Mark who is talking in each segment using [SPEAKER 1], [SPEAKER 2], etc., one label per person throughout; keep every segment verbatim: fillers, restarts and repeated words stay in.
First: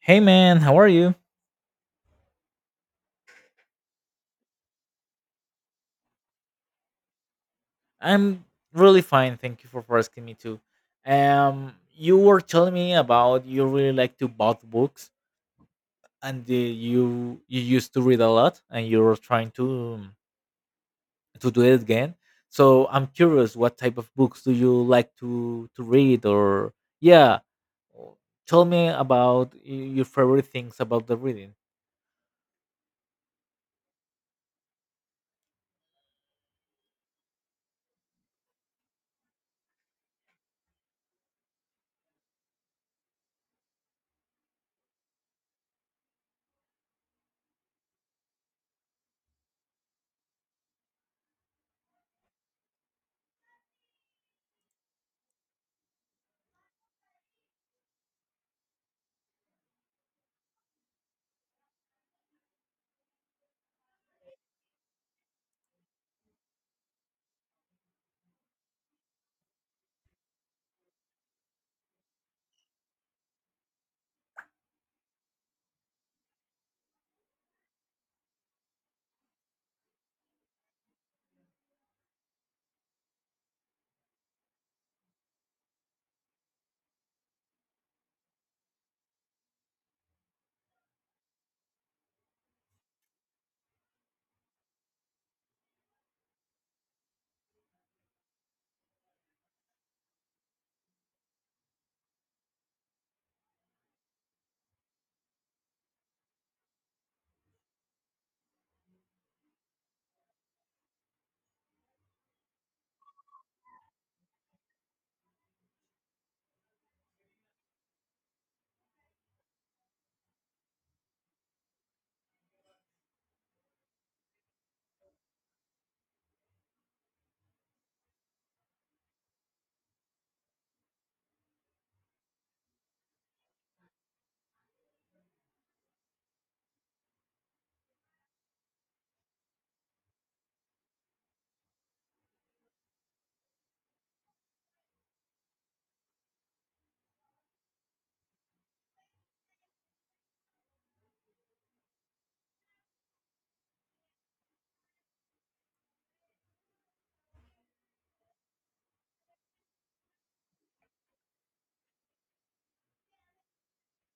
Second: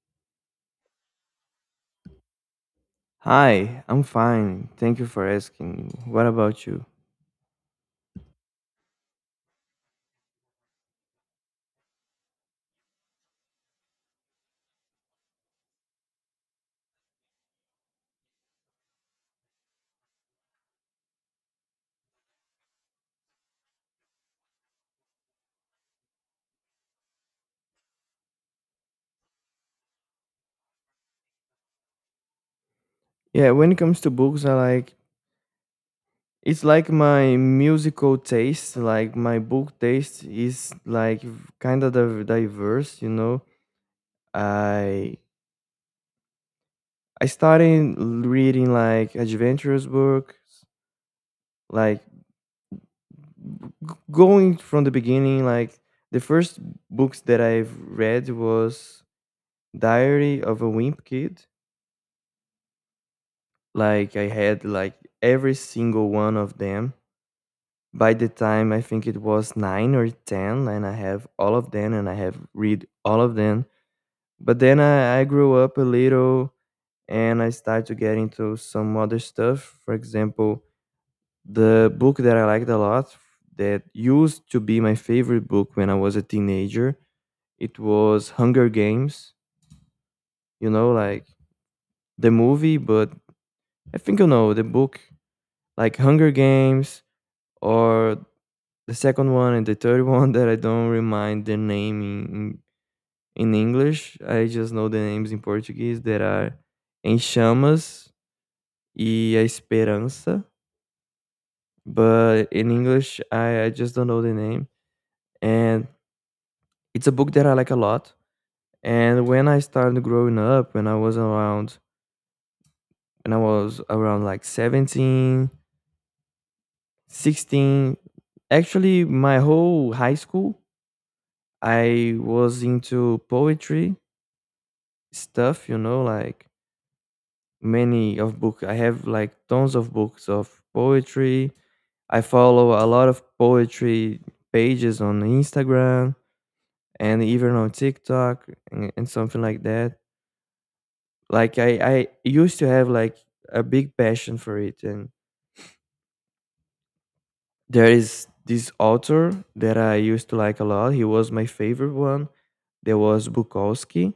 [SPEAKER 1] Hey man, how are you?
[SPEAKER 2] Hi, I'm fine. Thank you for asking. What about you?
[SPEAKER 1] I'm really fine. Thank you for for asking me too. Um, you were telling me about you really like to bought books and uh, you you used to read a lot, and you're trying to um, to do it again. So I'm curious, what type of books do you like to to read or yeah, or tell me about y- your favorite things about the reading.
[SPEAKER 2] Yeah, when it comes to books, I like it's like my musical taste. Like my book taste is like kind of diverse, you know. I I started reading like adventurous book, like g- going from the beginning. Like the first books that I've read was Diary of a Wimp Kid. Like I had like every single one of them by the time I think it was nine or ten, and I have all of them, and I have read all of them. But then I, I grew up a little, and I started to get into some other stuff. For example, the book that I liked a lot, that used to be my favorite book when I was a teenager, it was Hunger Games. You know, like the movie, but I think you know the book, like Hunger Games or the second one and the third one that I don't remind the name in, in English. I just know the names in Portuguese that are Em Chamas e A Esperança. But in English, I, I just don't know the name. And it's a book that I like a lot. And when I started growing up, when I was around, when I was around like seventeen, sixteen, actually my whole high school, I was into poetry stuff, you know, like many of books I have like tons of books of poetry. I follow a lot of poetry pages on Instagram and even on TikTok, and, and something like that. Like i i used to have like a big passion for it, and there is this author that I used to like a lot. He was my favorite one. There was Bukowski,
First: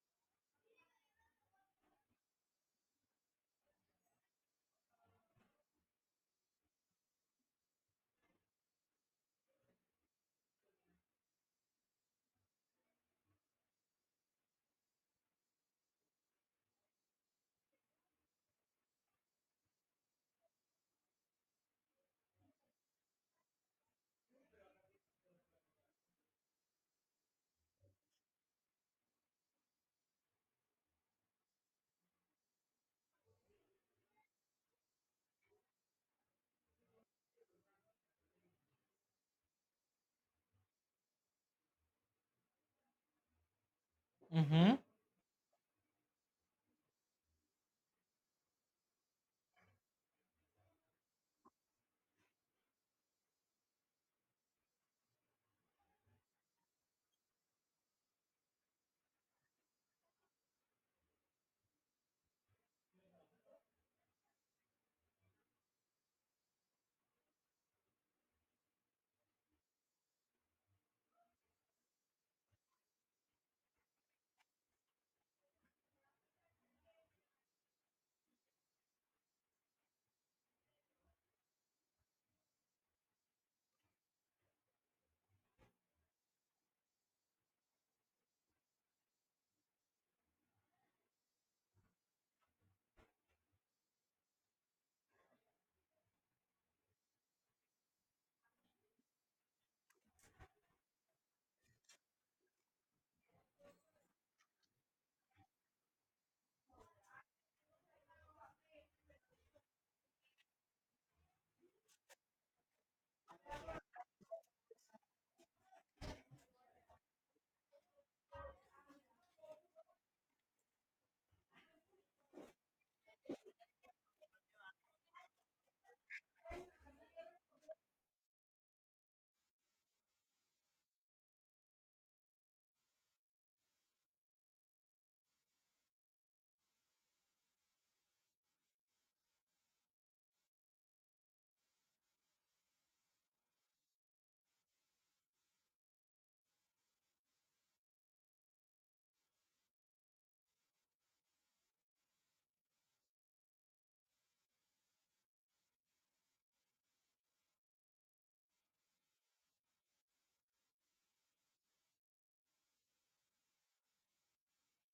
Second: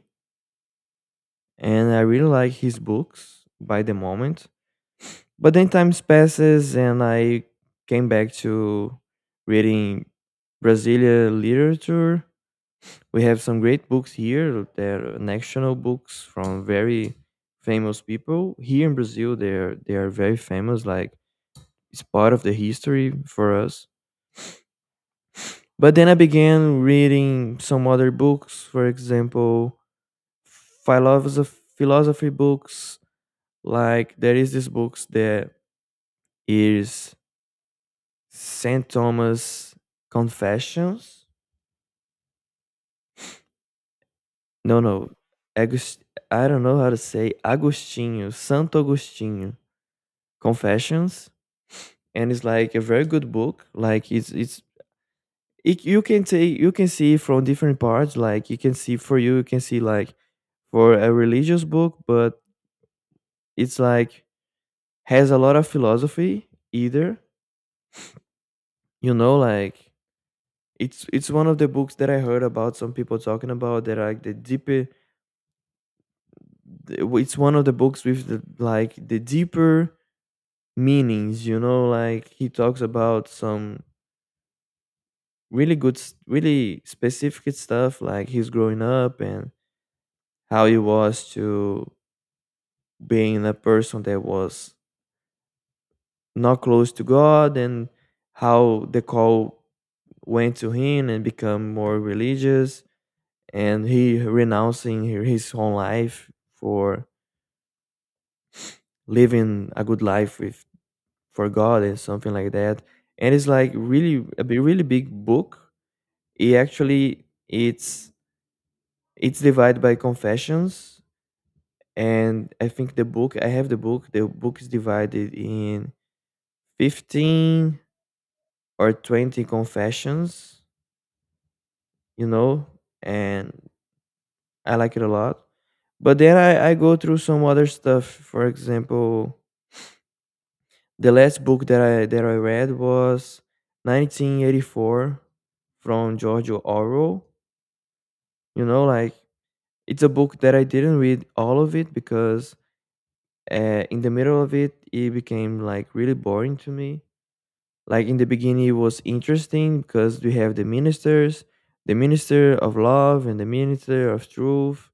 [SPEAKER 2] and I really like his books by the moment. But then times passes, and I came back to reading Brazilian literature. We have some great books here. They're national books from very famous people. Here in Brazil they're they are very famous, like it's part of the history for us. But then I began reading some other books, for example, philosophy philosophy books. Like there is this books that is saint Thomas Confessions.
[SPEAKER 1] Mm-hmm.
[SPEAKER 2] No, no. Agus- I don't know how to say Agostinho, Santo Agostinho Confessions, and it's like a very good book. Like it's it's it, you can take you can see from different parts. Like you can see for you, you can see like for a religious book, but it's like has a lot of philosophy either. You know, like it's it's one of the books that I heard about some people talking about that are like the deeper it's one of the books with the like the deeper meanings, you know. Like he talks about some really good s- really specific stuff like his growing up and how he was to being a person that was not close to god, and how the call went to him and become more religious, and he renouncing hi- his own life for living a good life with for God and something like that. And it's like really a bi- really big book. It actually it's it's divided by confessions, and I think the book I have the book. The book is divided in fifteen or twenty confessions, you know, and I like it a lot. But then I, I go through some other stuff. For example, the last book that I that I read was nineteen eighty-four from George Orwell. You know, like it's a book that I didn't read all of it because uh, in the middle of it, it became like really boring to me. Like in the beginning, it was interesting because we have the ministers, the minister of love and the minister of truth,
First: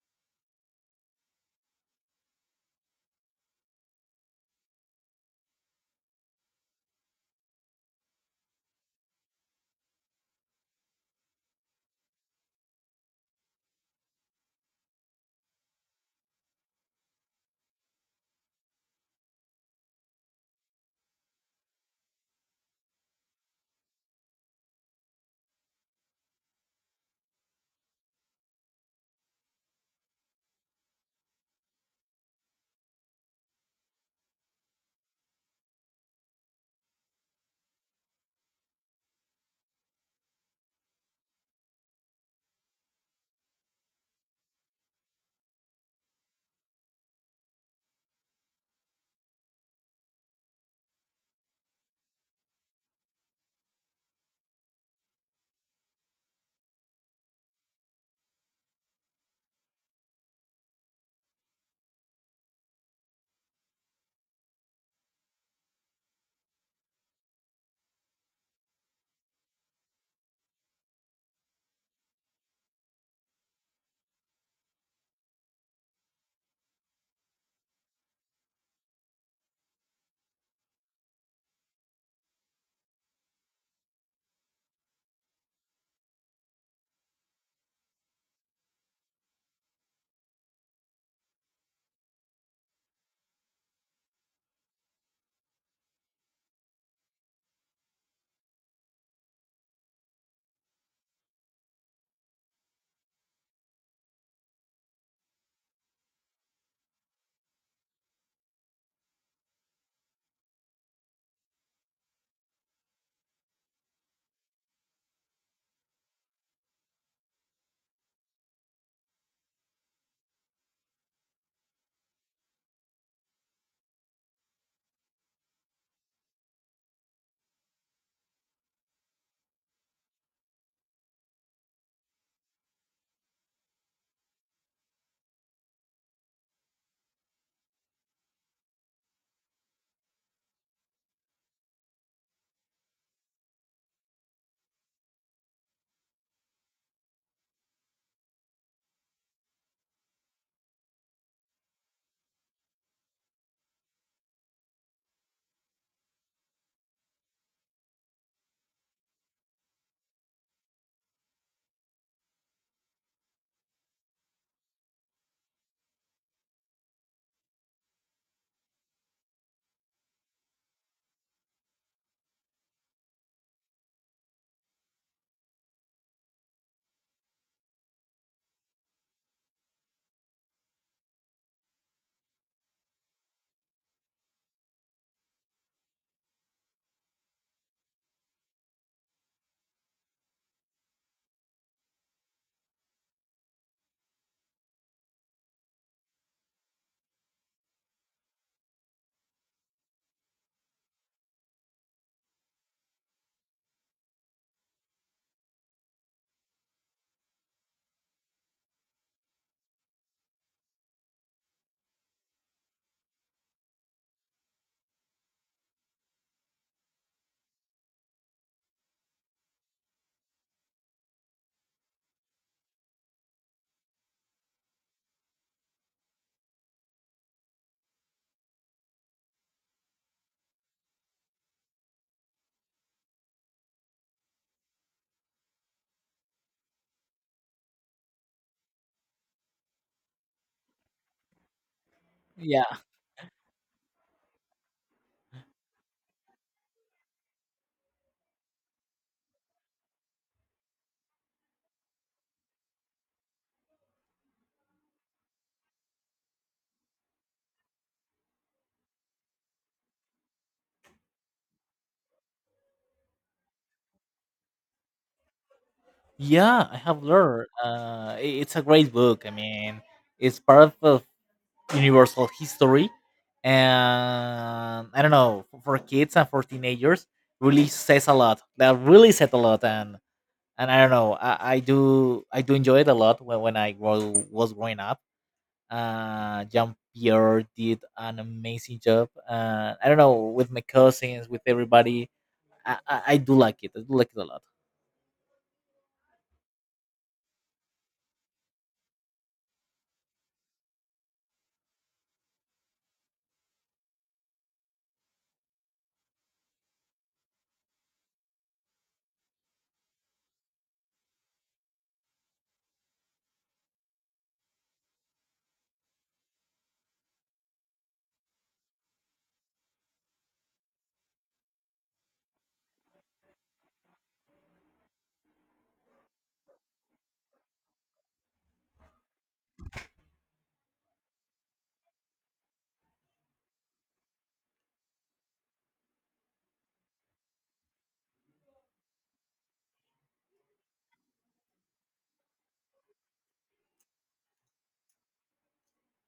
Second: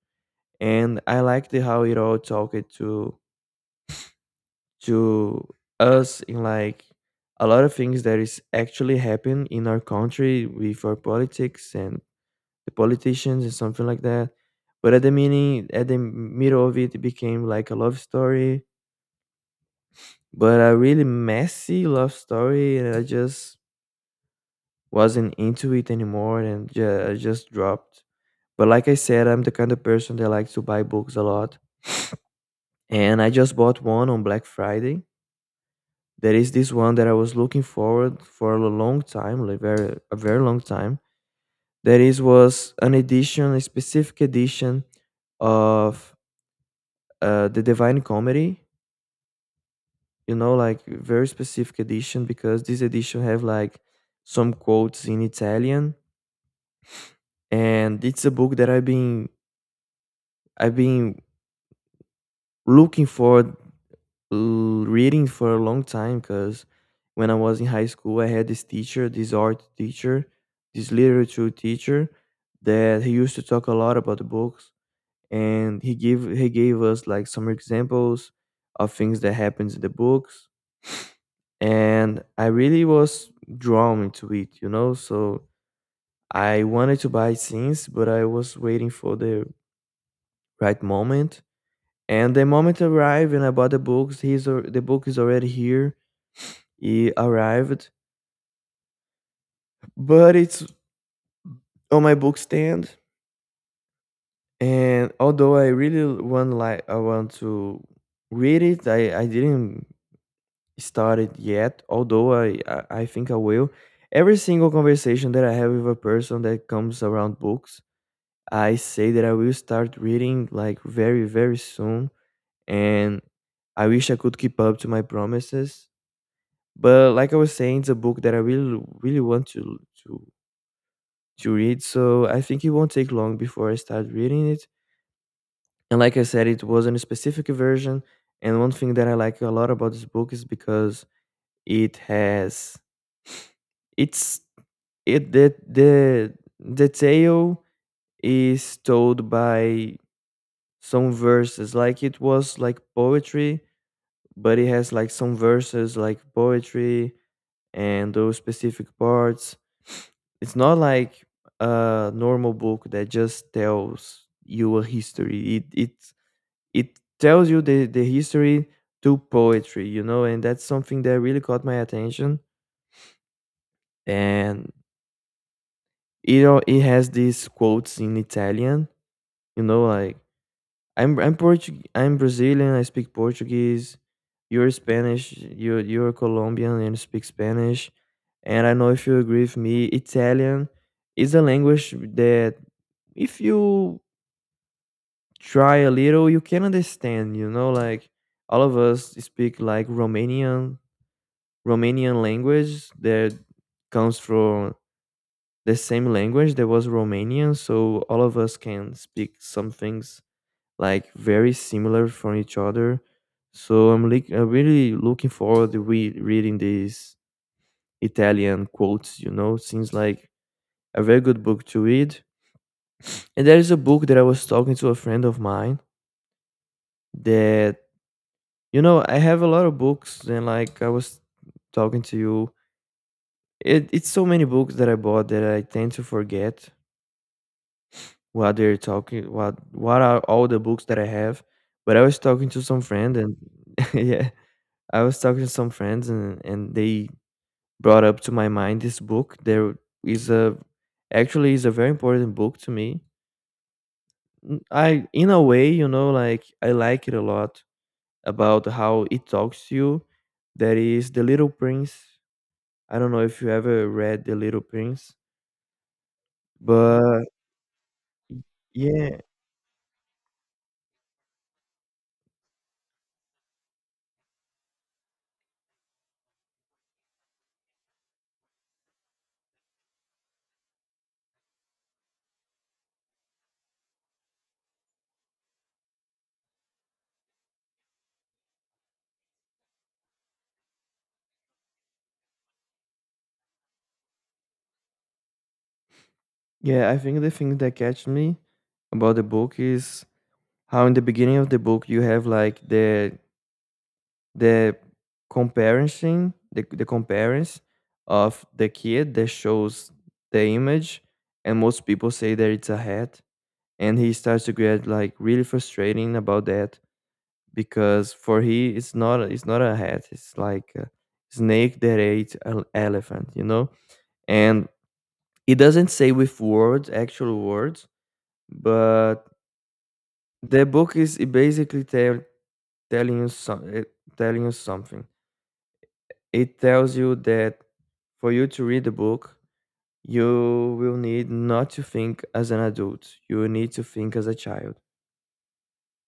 [SPEAKER 2] and I liked it how it all talked to to us in like a lot of things that is actually happening in our country with our politics and the politicians and something like that. But at the meaning, at the middle of it, it became like a love story, but a really messy love story, and I just wasn't into it anymore, and ju- I just dropped. But like I said, I'm the kind of person that likes to buy books a lot, and I just bought one on Black Friday. There is this one that I was looking forward for a long time, like very a very long time. There is was an edition, a specific edition of uh, the Divine Comedy, you know, like very specific edition because this edition have like some quotes in Italian, and it's a book that I've been I've been looking for l- reading for a long time because when I was in high school, I had this teacher, this art teacher, this literature teacher that he used to talk a lot about the books, and he gave he gave us like some examples of things that happens in the books, and I really was drawn into it, you know. So I wanted to buy things, but I was waiting for the right moment. And the moment arrived, and I bought the books. He's al- the book is already here. It arrived, but it's on my book stand. And although I really want like I want to read it, I I didn't start it yet. Although I I, I think I will. Every single conversation that I have with a person that comes around books, I say that I will start reading like very, very soon. And I wish I could keep up to my promises. But like I was saying, it's a book that I really, really want to to to read. So I think it won't take long before I start reading it. And like I said, it wasn't a specific version. And one thing that I like a lot about this book is because it has it's it the the the tale is told by some verses like it was like poetry, but it has like some verses like poetry, and those specific parts, it's not like a normal book that just tells you a history. It it it tells you the the history through poetry, you know, and that's something that really caught my attention. And it know it has these quotes in Italian, you know. Like I'm I'm Portuguese. I'm Brazilian. I speak Portuguese. You're Spanish. You're you're Colombian and speak Spanish. And I know if you agree with me, Italian is a language that if you try a little, you can understand. You know, like all of us speak like Romanian Romanian language that comes from the same language that was Romanian. So all of us can speak some things like very similar from each other. So I'm like I'm really looking forward to re- reading these Italian quotes. You know, seems like a very good book to read. And there is a book that I was talking to a friend of mine that you know I have a lot of books, and like I was talking to you. It, it's so many books that I bought that I tend to forget what they're talking what what are all the books that I have. But I was talking to
[SPEAKER 1] Yeah,
[SPEAKER 2] some friend and yeah, I was talking to some friends, and and they brought up to my mind this book. There is a Actually is a very important book to me. N- I in a way, you know, like I like it a lot about how it talks to you. That is The Little Prince. I don't know if you ever read The Little Prince,
[SPEAKER 1] yeah, I have
[SPEAKER 2] but
[SPEAKER 1] learned. Uh, i- it's a great
[SPEAKER 2] yeah,
[SPEAKER 1] book. I mean, it's part of universal history, and I don't know, for kids and for teenagers, really says a lot, that really said a lot. And and i don't know i, I do i do enjoy it a lot when, when i grow, was growing up. Uh jean Pierre did an amazing job. uh I don't know, with my cousins, with everybody. I, I i do like it, i do like it a lot.
[SPEAKER 2] yeah, I think the thing that catch me about the book is how in the beginning of the book you have like the the comparison the, the comparison of the kid that shows the image, and most people say that it's a hat, and he starts to get like really frustrating about that because for he it's not it's not a hat. It's like a snake that ate an elephant, you know. And it doesn't say with words actual words, but the book is basically tell, telling you some, telling you something. It tells you that for you to read the book, you will need not to think as an adult. You need to think as a child.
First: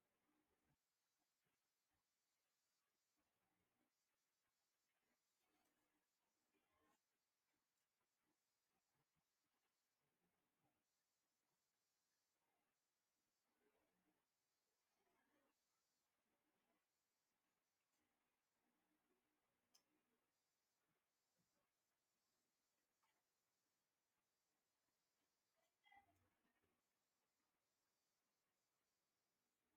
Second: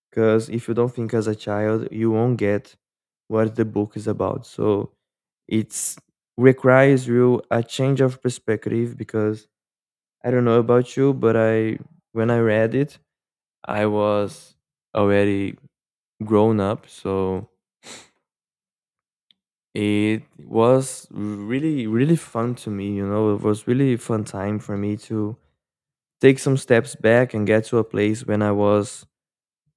[SPEAKER 2] Because if you don't think as a child, you won't get what the book is about. So it's requires you a change of perspective because I don't know about you, but I when I read it, I was already grown up. So it was really, really fun to me, you know. It was really fun time for me to take some steps back and get to a place when I was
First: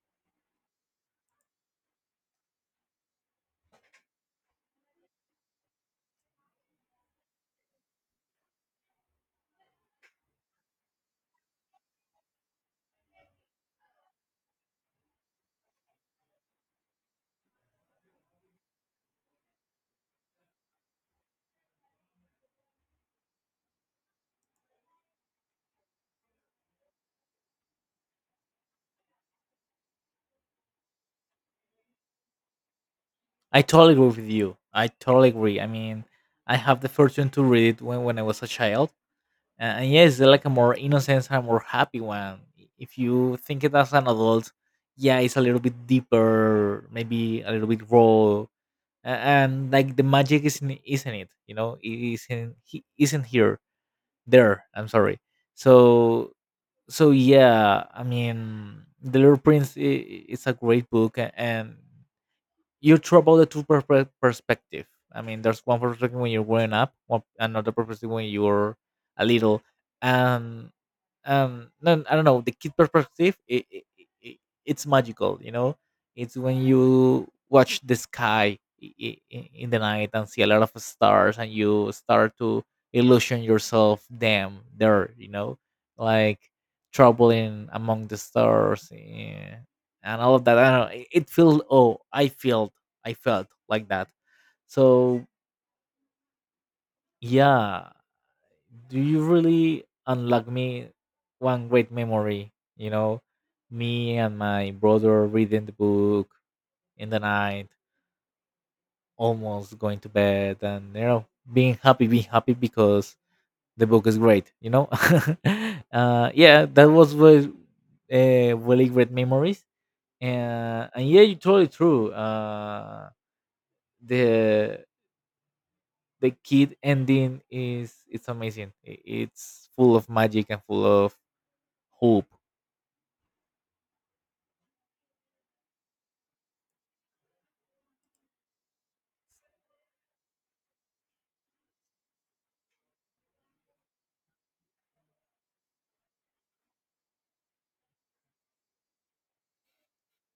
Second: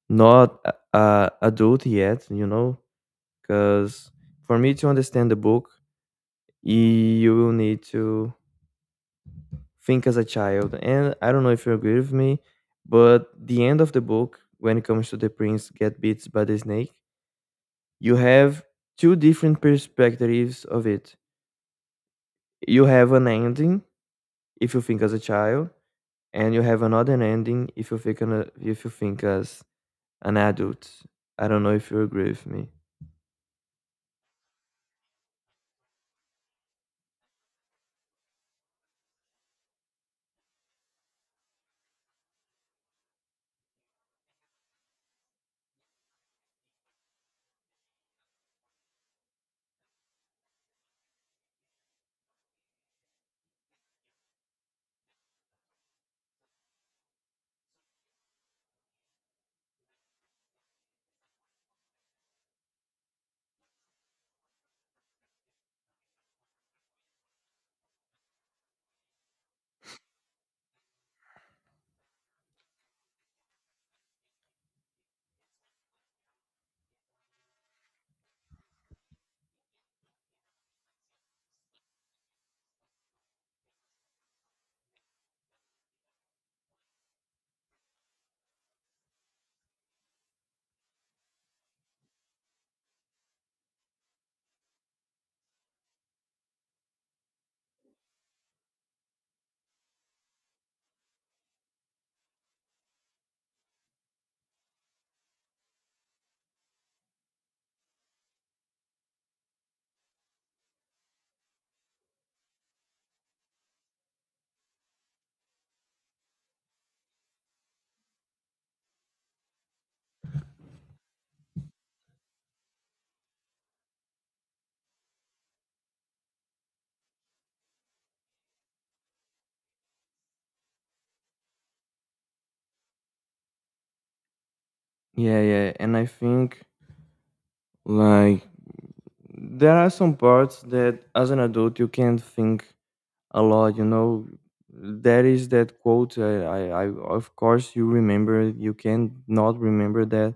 [SPEAKER 2] not a a adult yet, you know, because for me to understand the book, you will need to think as a child. And I don't know if you agree with me, but the end of the book, when it comes to the prince get beat by the snake, you have two different perspectives of it. You have an ending if you think as a child, and you have another ending if you think an, a- if you think as an adult. I don't know if you agree with me.
[SPEAKER 1] I totally agree with you, I totally agree. I mean, I have the fortune to read it when, when I was a child. Uh, and yes, it's like a more innocent and more happy one. I- If you think it as an adult, yeah, it's a little bit deeper, maybe a little bit raw, a- and like the magic isn't isn't it? You know, it isn't, he isn't here there. I'm sorry. So so yeah, I mean, The Little Prince i- i- it's a great book, a- and you throw the two per- perspective. I mean, there's one perspective when you're growing up, one another perspective when you're a little, and um, no, I don't know. The kid perspective, it, it, it, it's magical. You know, it's when you watch the sky i- i- i- in the night and see a lot of stars, and you start to illusion yourself them there. You know, like traveling among the stars. Eh, and all of that. I don't know. It it felt, oh, I felt, I felt like that. So yeah, do you really unlock me one great memory? You know, me and my brother reading the book in the night, almost going to bed, and you know, being happy, being happy because the book is great. You know, uh, yeah, that was was uh, really great memories. And, and yeah, you're totally true. Uh, the the kid ending is, it's amazing. I- It's full of magic and full of hope.
[SPEAKER 2] Yeah, yeah, and I think like there are some parts that as an adult you can't think a lot. You know, there is that quote. I, I, I of course you remember. You can not remember that.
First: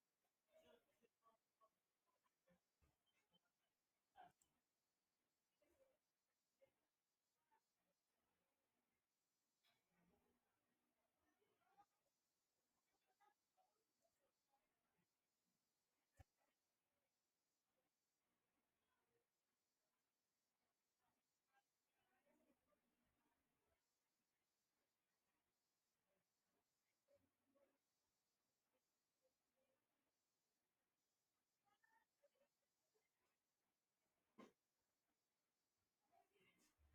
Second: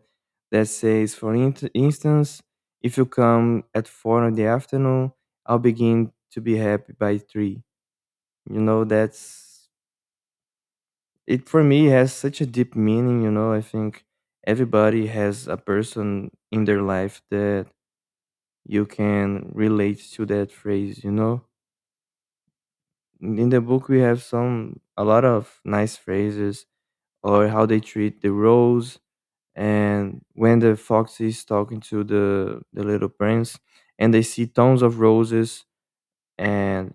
[SPEAKER 2] That says, for int- instance, if you come at four in the afternoon, I'll begin to be happy by three. You know, that's it. For me has such a deep meaning, you know. I think everybody has a person in their life that you can relate to that phrase, you know. In the book we have some a lot of nice phrases, or how they treat the rose. And when the fox is talking to the the little prince and they see tons of roses, and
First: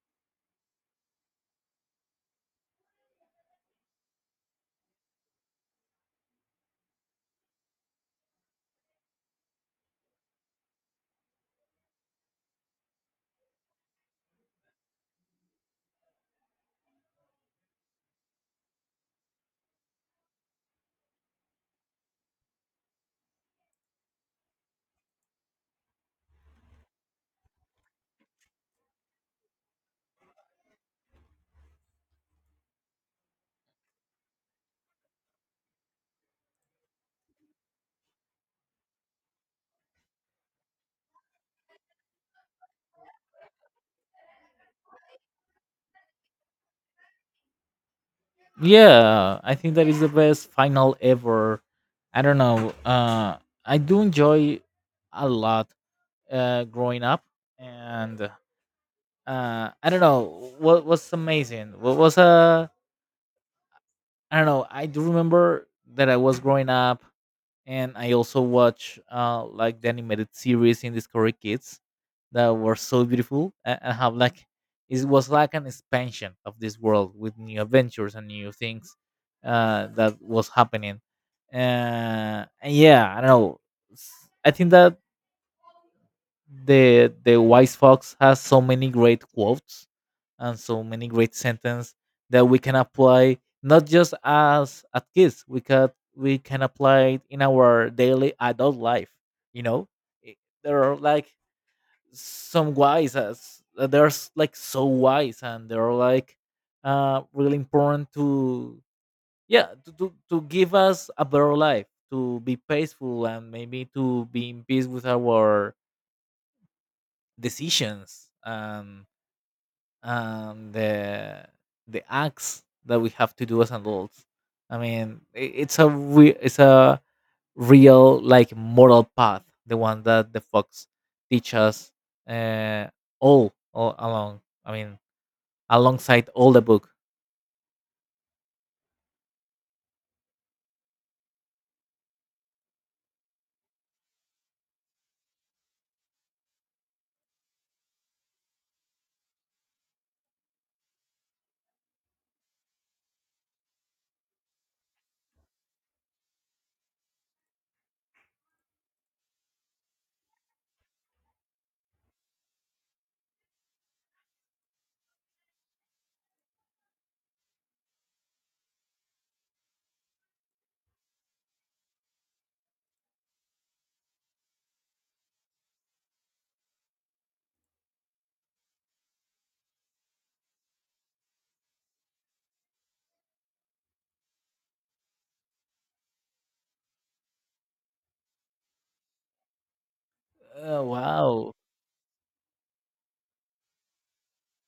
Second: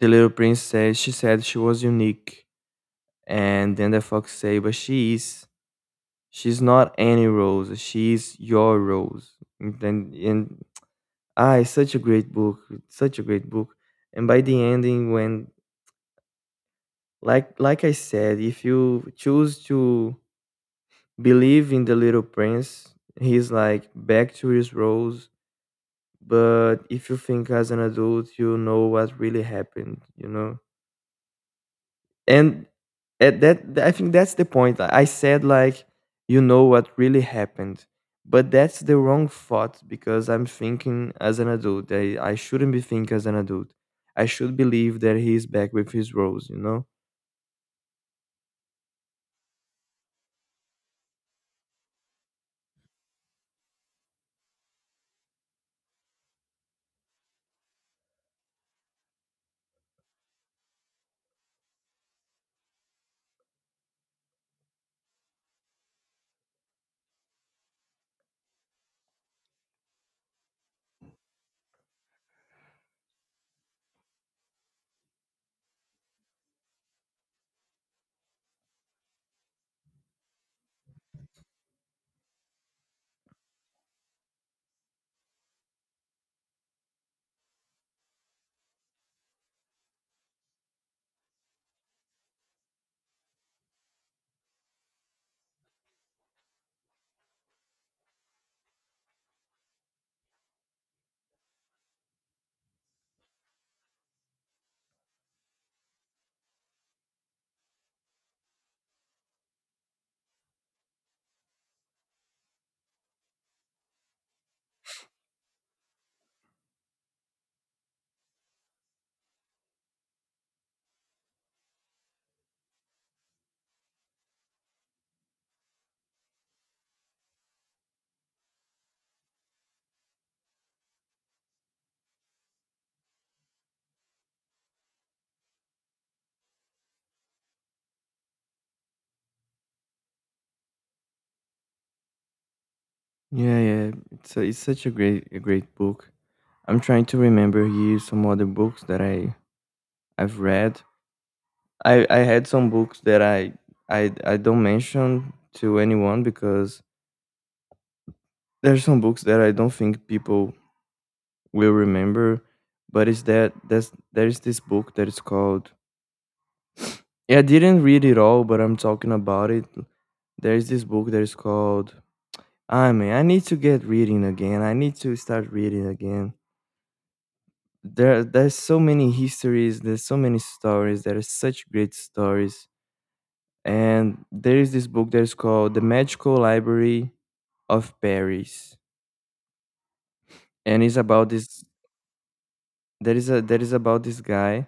[SPEAKER 2] the little prince says she said she was unique, and then the fox say but she is, she's not any rose. She's your rose. And then- and ah, It's such a great book. It's such a great book. And by the ending, when like like I said, if you choose to believe in the little prince, he's like back to his rose. But if you think as an adult, you know what really happened. You know. And at that th- I think that's the point. I I said, like, you know what really happened, but that's the wrong thought, because I'm thinking as an adult. I, I shouldn't be thinking as an adult. I should believe that he's back with his rose, you know.
[SPEAKER 1] Yeah, I think that is the best final ever. I don't know. Uh, I do enjoy a lot, uh, growing up, and uh, I don't know what was amazing. What was, uh, I don't know. I do remember that I was growing up. And I also watch uh like the animated series in Discovery Kids, that were so beautiful, and, and have like, it was like an expansion of this world with new adventures and new things uh that was happening. Uh and yeah, I don't know. s- I think that the the Wise Fox has so many great quotes and so many great sentences that we can apply, not just as at kids, we can we can apply it in our daily adult life, you know. I- there are like some wise, as they're s- like so wise, and they're like uh really important to, yeah, to, to to give us a better life, to be peaceful and maybe to be in peace with our decisions. Um and the the acts that we have to do as adults. I mean, i- it's a re- it's a real like moral path, the one that the fox teach us, uh, all all along. I mean, alongside all the book.
[SPEAKER 2] Yeah, yeah, it's, a, it's such a great a great book. I'm trying to remember here some other books that i i've read. I i had some books that i i, I don't mention to anyone, because there's some books that I don't think people will remember. But it's that that's there's this book that is called. Yeah, I didn't read it all, but I'm talking about it. There's this book that is called. I mean, I need to get reading again. I need to start reading again. There, there's so many histories. There's so many stories. There are such great stories. And there is this book that is called The Magical Library of Paris, and
[SPEAKER 1] Uh,
[SPEAKER 2] it's about
[SPEAKER 1] wow.
[SPEAKER 2] this. There is a there is about this guy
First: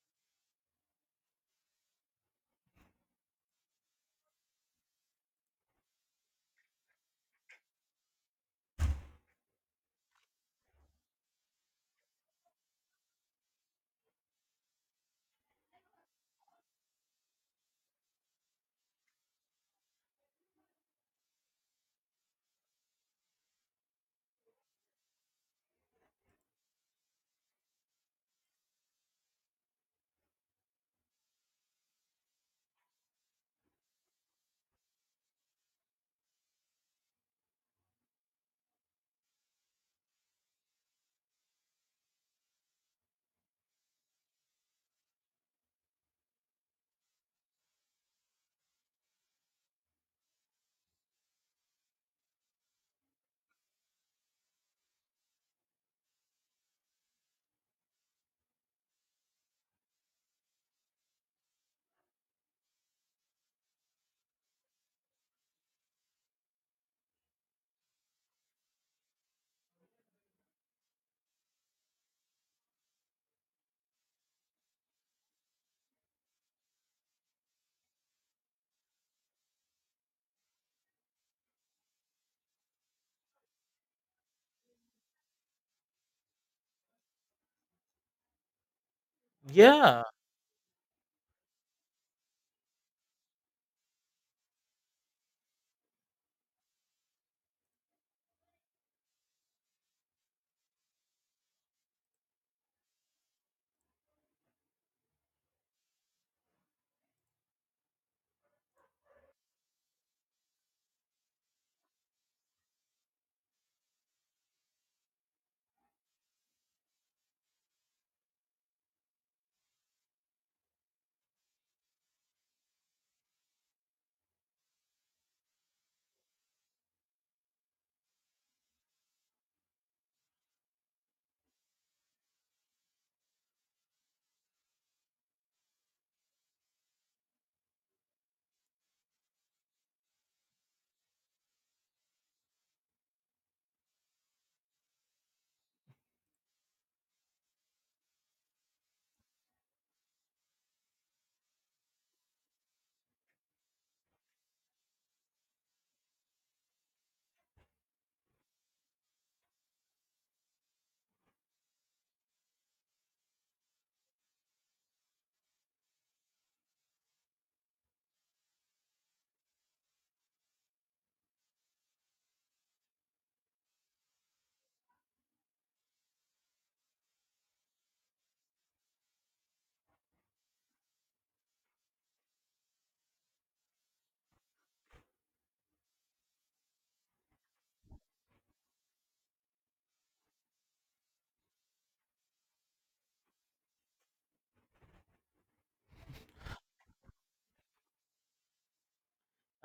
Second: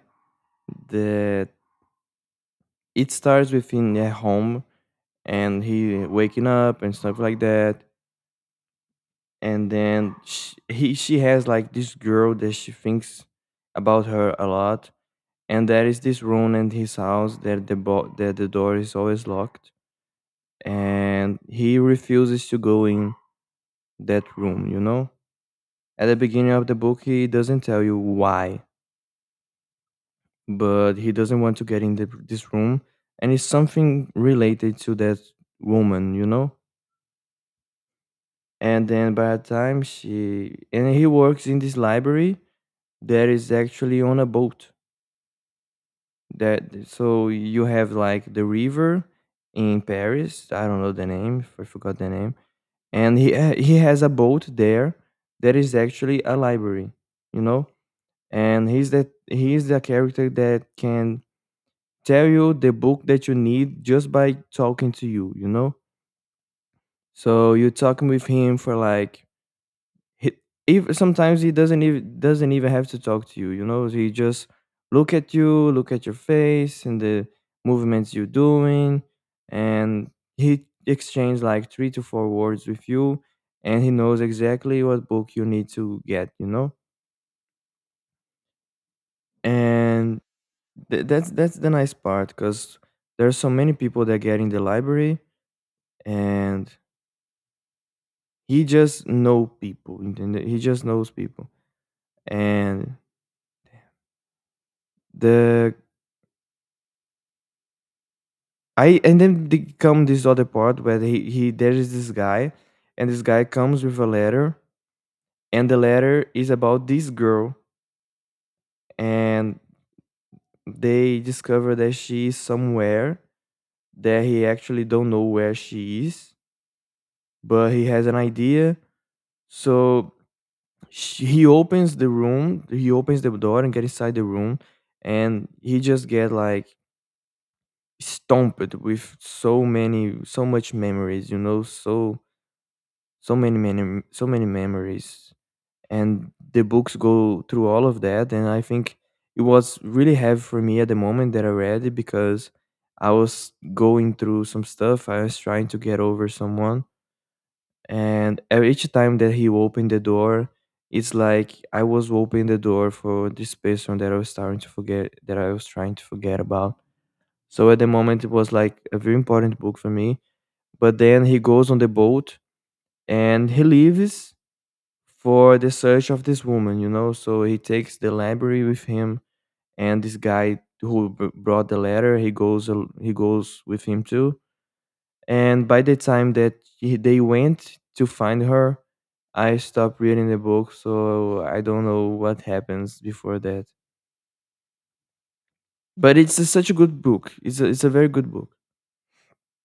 [SPEAKER 2] that it starts within their home and he waking up and stuff like that. And then she, he she has like this girl that she thinks about her a lot. And there is this room in his house that the bo- that the door is always locked, and he refuses to go in that room, you know. At the beginning of the book he doesn't tell you why, but he doesn't want to get in the, this room, and it's something related to that woman, you know. And then by the time she and he works in this library that is actually on a boat, that so you have like the river in Paris. I don't know the name. I forgot the name. And he ha- he has a boat there that is actually a library, you know. And he's that he is the character that can tell you the book that you need just by talking to you, you know. So you're talking with him for, like, he, even sometimes he doesn't even doesn't even have to talk to you you know He just look at you, look at your face and the movements you're doing, and he exchange like three to four words with you, and he knows exactly what book you need to get, you know.
[SPEAKER 1] Yeah.
[SPEAKER 2] And th- that's that's the nice part, because there's so many people that get in the library, and he just know people, and he just knows people. And the I and then they come this other part where he, he there is this guy, and this guy comes with a letter, and the letter is about this girl, and they discover that she is somewhere, that he actually don't know where she is, but he has an idea. So sh he opens the room, he opens the door and get inside the room, and he just get like stomped with so many so much memories, you know. So so many many so many memories, and the books go through all of that. And I think it was really heavy for me at the moment that I read it, because I was going through some stuff, I was trying to get over someone, and e- each time that he opened the door, it's like I was opening the door for this person that I was starting to forget, that I was trying to forget about. So at the moment it was like a very important book for me. But then he goes on the boat and he leaves for the search of this woman, you know. So he takes the library with him, and this guy who b- brought the letter, he goes al- he goes with him too. And by the time that he, they went to find her, I stopped reading the book, so I don't know what happens before that. But it's a, such a good book. It's a, it's a very good book.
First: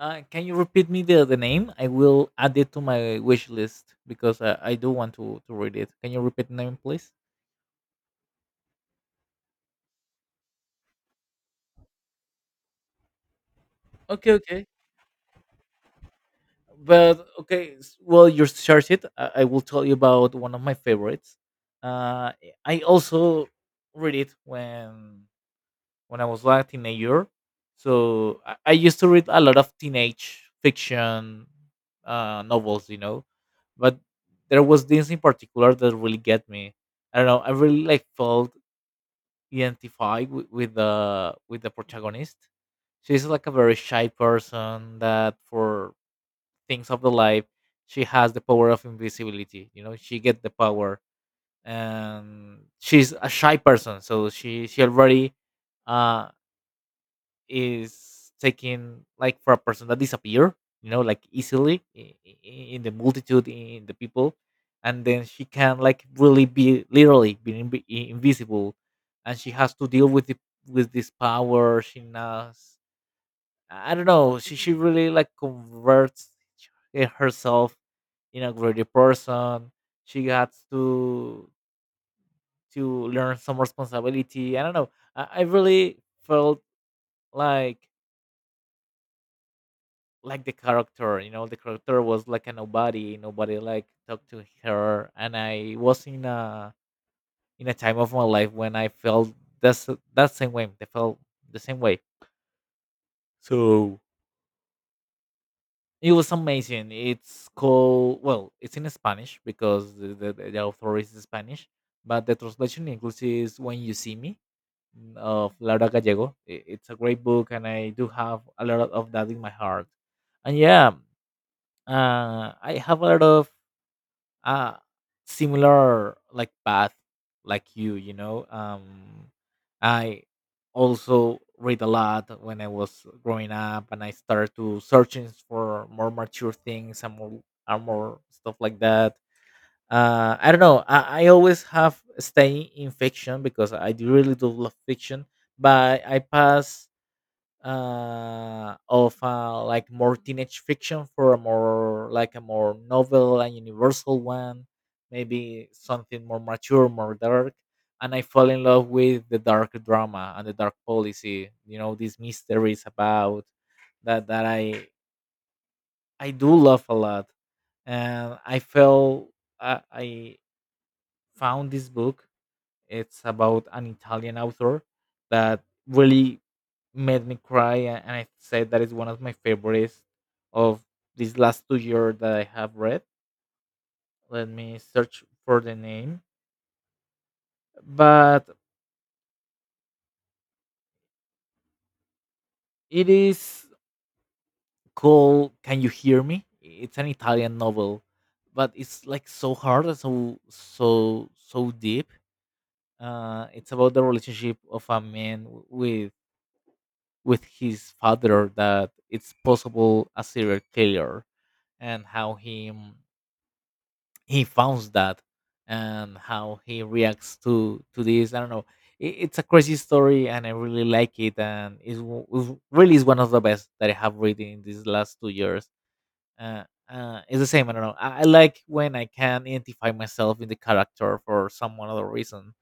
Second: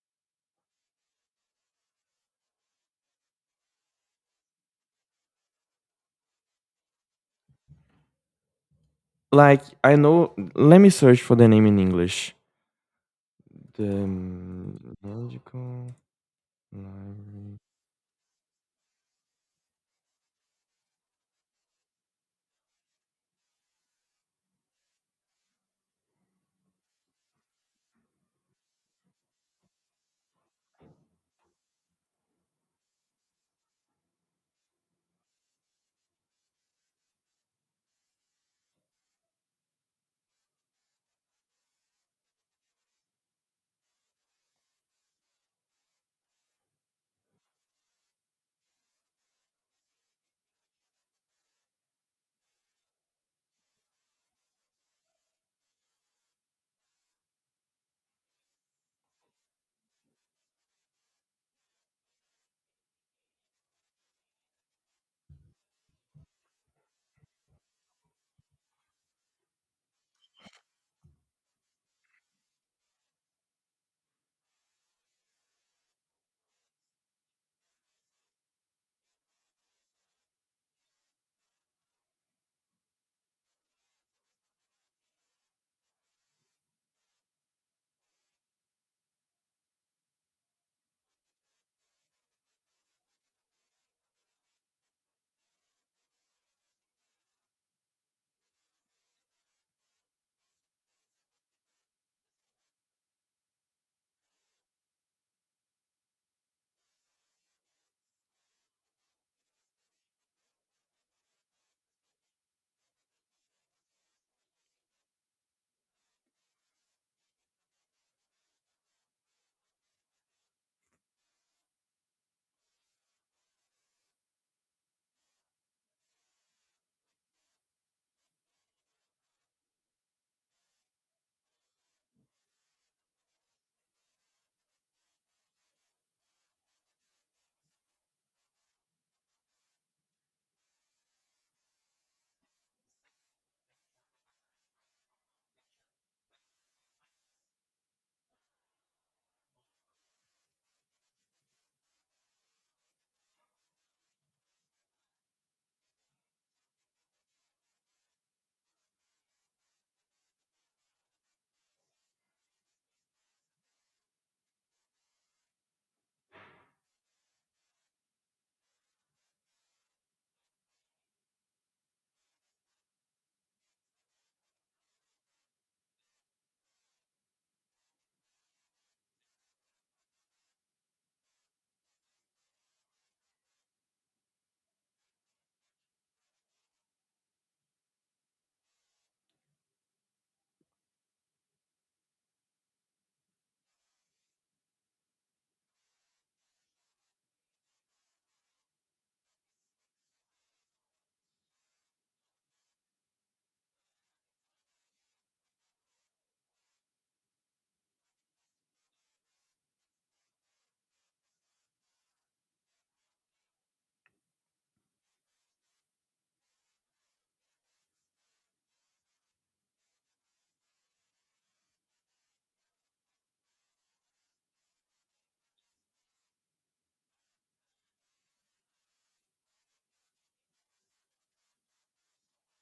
[SPEAKER 1] Uh, can you repeat me the, the name? I will add it to my wish list because uh, I do want to, to read it. Can you repeat the name, please?
[SPEAKER 2] Like I know, let me search for the name in English. The
[SPEAKER 1] Okay, okay.
[SPEAKER 2] um, magical
[SPEAKER 1] but
[SPEAKER 2] library.
[SPEAKER 1] Okay, s- well, you search it. I, I will tell you about one of my favorites. uh I also read it when when I was like a teenager, so i, I used to read a lot of teenage fiction uh novels, you know. But there was this in particular that really get me, I don't know. I really like felt identified with, with the with the protagonist. She's like a very shy person that, for things of the life, she has the power of invisibility. You know, she get the power, and she's a shy person, so she she already uh is taken like for a person that disappear, you know, like easily in, in the multitude, in the people. And then she can like really be, literally be invi- invisible, and she has to deal with the, with this power. She knows, I don't know. She she really like converts h- herself in a greater person. She got to to learn some responsibility. I don't know. I, I really felt like like the character. You know, the character was like a nobody. Nobody like talked to her, and I was in a, in a time of my life when I felt that's, that same way. I felt the same way. So it was amazing. It's called, well, it's in Spanish because the the, the author is Spanish, but the translation in English is "When You See Me", mm, of Laura Gallego. I- It's a great book, and I do have a lot of that in my heart. And yeah, uh, I have a lot of uh similar like path like you you know. um I also read a lot when I was growing up, and I started to searching for more mature things, and more and more stuff like that. uh I don't know, i, I always have stay in fiction because I do really do love fiction, but I pass uh of uh like more teenage fiction for a more like a more novel and universal one, maybe something more mature, more dark. And I fall in love with the dark drama and the dark policy, you know, these mysteries about that, that i I do love a lot. And I felt, i I found this book. It's about an Italian author that really made me cry, a- and I said that is one of my favorites of these last two years that I have read. Let me search for the name, but it is called "Can You Hear Me?" It's an Italian novel, but it's like so hard and so so so deep. Uh, it's about the relationship of a man w- with with his father that it's possible a serial killer, and how he, mm, he founds that, and how he reacts to to this. I don't know. It, it's a crazy story, and I really like it, and it's, w- it's really is one of the best that I have read in these last two years. Uh, uh, it's the same. I don't know. I, I like when I can identify myself in the character for some other reason,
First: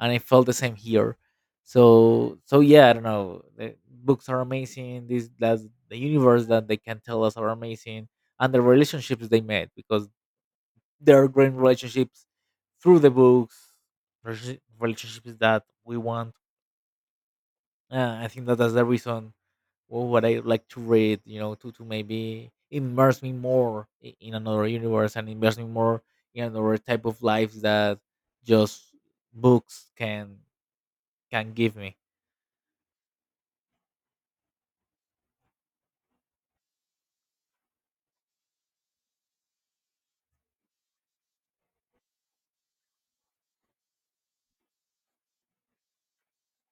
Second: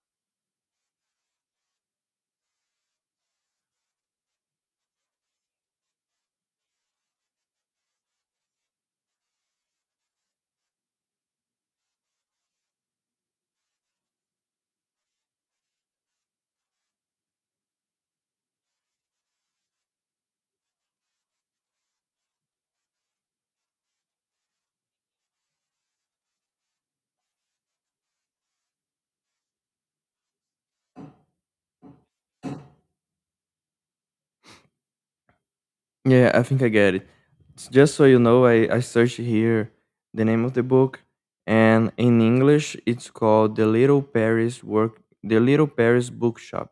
[SPEAKER 1] and I felt the same here. So, so yeah, I don't know. The books are amazing. This That's the universe that they can tell us are amazing, and the relationships they made, because there are great relationships through the books, relation- relationships that we want. uh, I think that that's the reason, wh- what I like to read, you know, to, to maybe immerse me more i- in another universe and immerse me more in another type of life that just books can can give me.
[SPEAKER 2] Yeah, I think I get it. S- Just so you know, I, I searched here the name of the book, and in English it's called The Little Paris Work The Little Paris Bookshop.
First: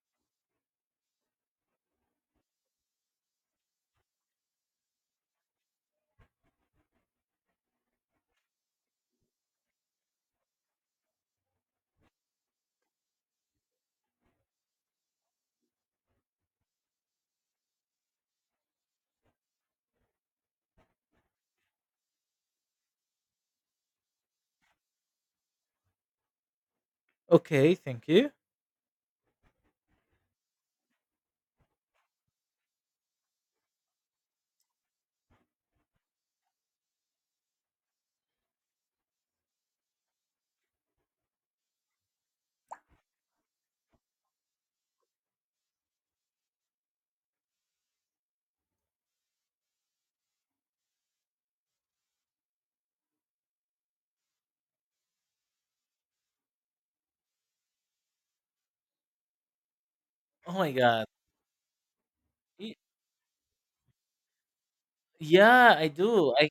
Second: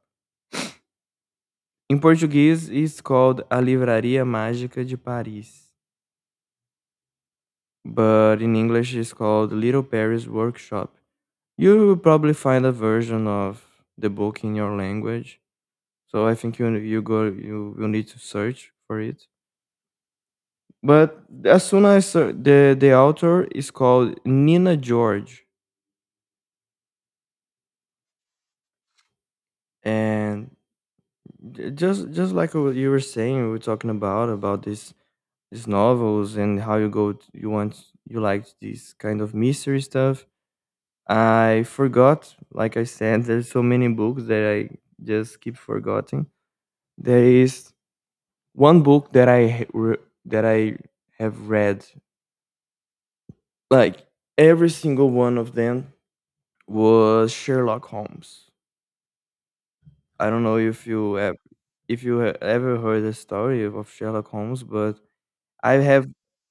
[SPEAKER 2] In Portuguese, it's called A Livraria Mágica de Paris, but in English it's called Little Paris Workshop. You will probably find a version of the book in your language, so I think you you go you will need to search for it. But as soon as I saw- the the author is called Nina George,
[SPEAKER 1] Okay, thank you.
[SPEAKER 2] and j- just just like what you were saying, we were talking about about these these novels, and how you go t- you want you like this kind of mystery stuff. I forgot, like I said, there's so many books that I just keep forgetting. There is one book that I ha- re- that I have read, like every single one of them, was Sherlock Holmes. I don't
[SPEAKER 1] Oh
[SPEAKER 2] know
[SPEAKER 1] my
[SPEAKER 2] if
[SPEAKER 1] god.
[SPEAKER 2] you ev- if you ha-
[SPEAKER 1] Y-
[SPEAKER 2] ever heard the story of Sherlock Holmes, but I
[SPEAKER 1] Yeah, I
[SPEAKER 2] have.
[SPEAKER 1] do. I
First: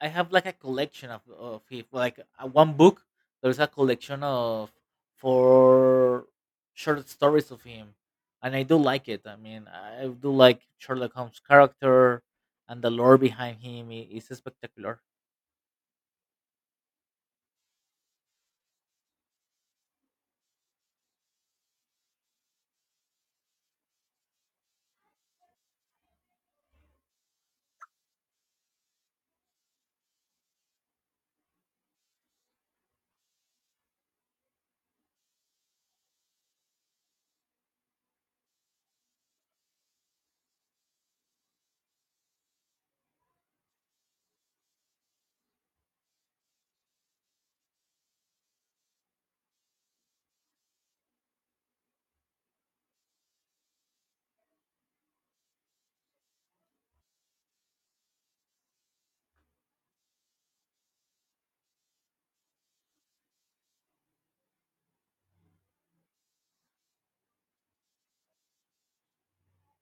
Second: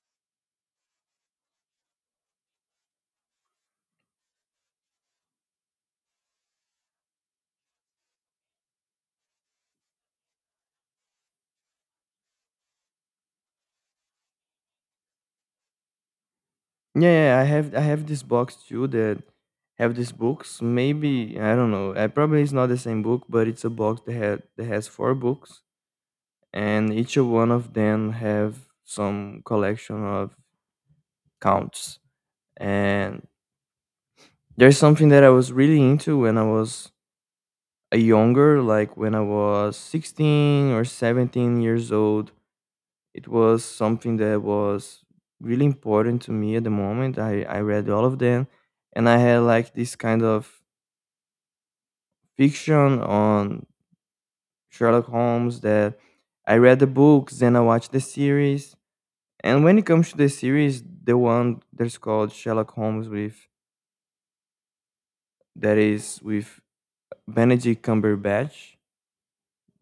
[SPEAKER 1] I have like a collection of of his like uh, one book. There's a collection of four short stories of him, and I do like it. I mean, I do like Sherlock Holmes' character, and the lore behind him i- is spectacular.
[SPEAKER 2] Yeah, yeah, I have I have this box too that have these books. Maybe I don't know. I probably, it's not the same book, but it's a box that had that has four books, and each of one of them have some collection of counts. And there's something that I was really into when I was a younger, like when I was sixteen or seventeen years old. It was something that was really important to me at the moment. I, I read all of them, and I had like this kind of fiction on Sherlock Holmes, that I read the books and I watched the series. And when it comes to the series, the one that's called Sherlock Holmes, with that is with Benedict Cumberbatch,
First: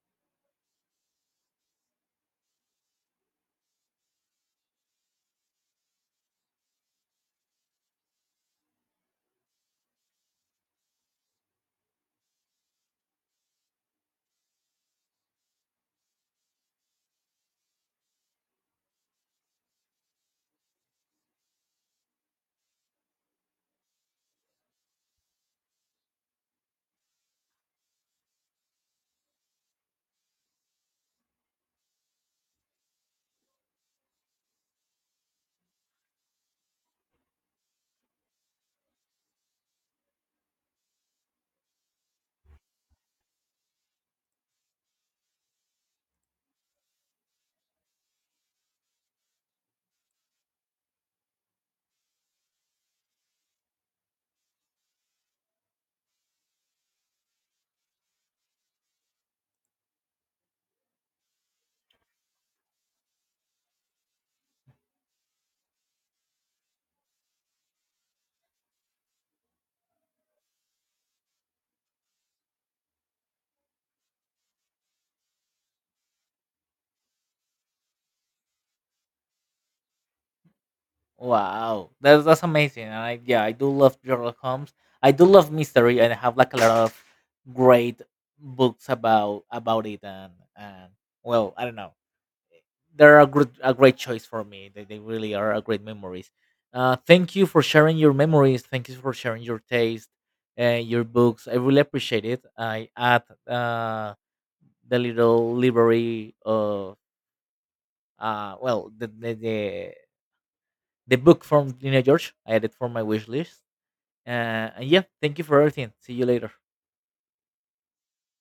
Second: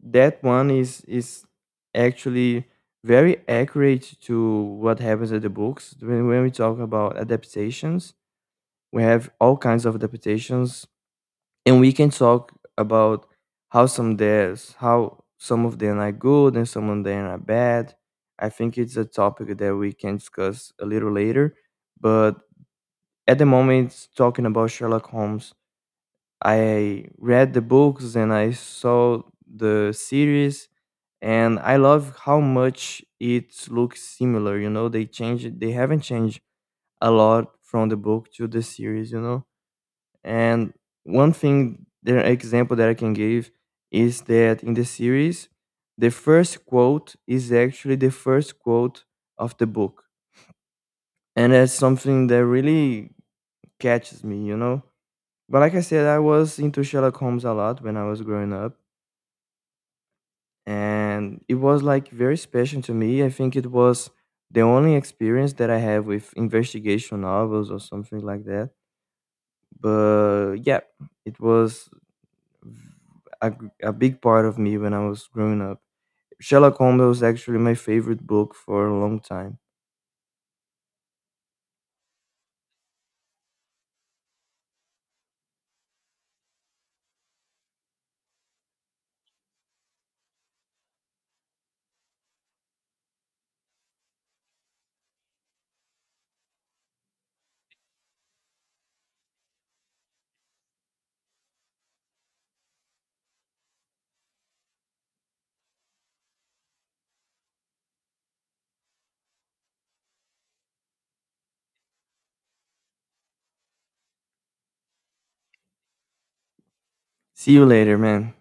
[SPEAKER 2] that one is is actually very accurate to what happens at the books. When, when we talk about adaptations, we have all kinds of reputations, and we can talk about how some there's how some of them are good and some of them are bad. I think it's a topic that we can discuss a little later, but at the moment, talking about Sherlock Holmes, I read the books and I saw the series, and I love how much it looks similar. You know, they changed, they haven't changed a lot from the book to the series. You know, and one thing, the example that I can give is that in the series, the first quote is actually the first quote of the book. And that's something that really catches me, you know? But like I said, I was into Sherlock Holmes a lot when I was growing up. And it was like very special to me. I think it was the only experience that I have with investigation novels or something like that. But yeah, it was a, a big part of me when I was growing up. Sherlock Holmes was actually my favorite book for a long time.
[SPEAKER 1] Wow, that's that's amazing. And I, yeah, I do love Sherlock Holmes. I do love mystery, and I have like a lot of great books about about it. And and well, I don't know, they're a great, a great choice for me. They, they really are a great memories. Uh, thank you for sharing your memories. Thank you for sharing your taste, uh, your books. I really appreciate it. I add uh, the little library of, uh, well, the the, the the book from Lina George. I added for my wish list. Uh, and yeah, thank you for everything. See you later.
[SPEAKER 2] See you later, man.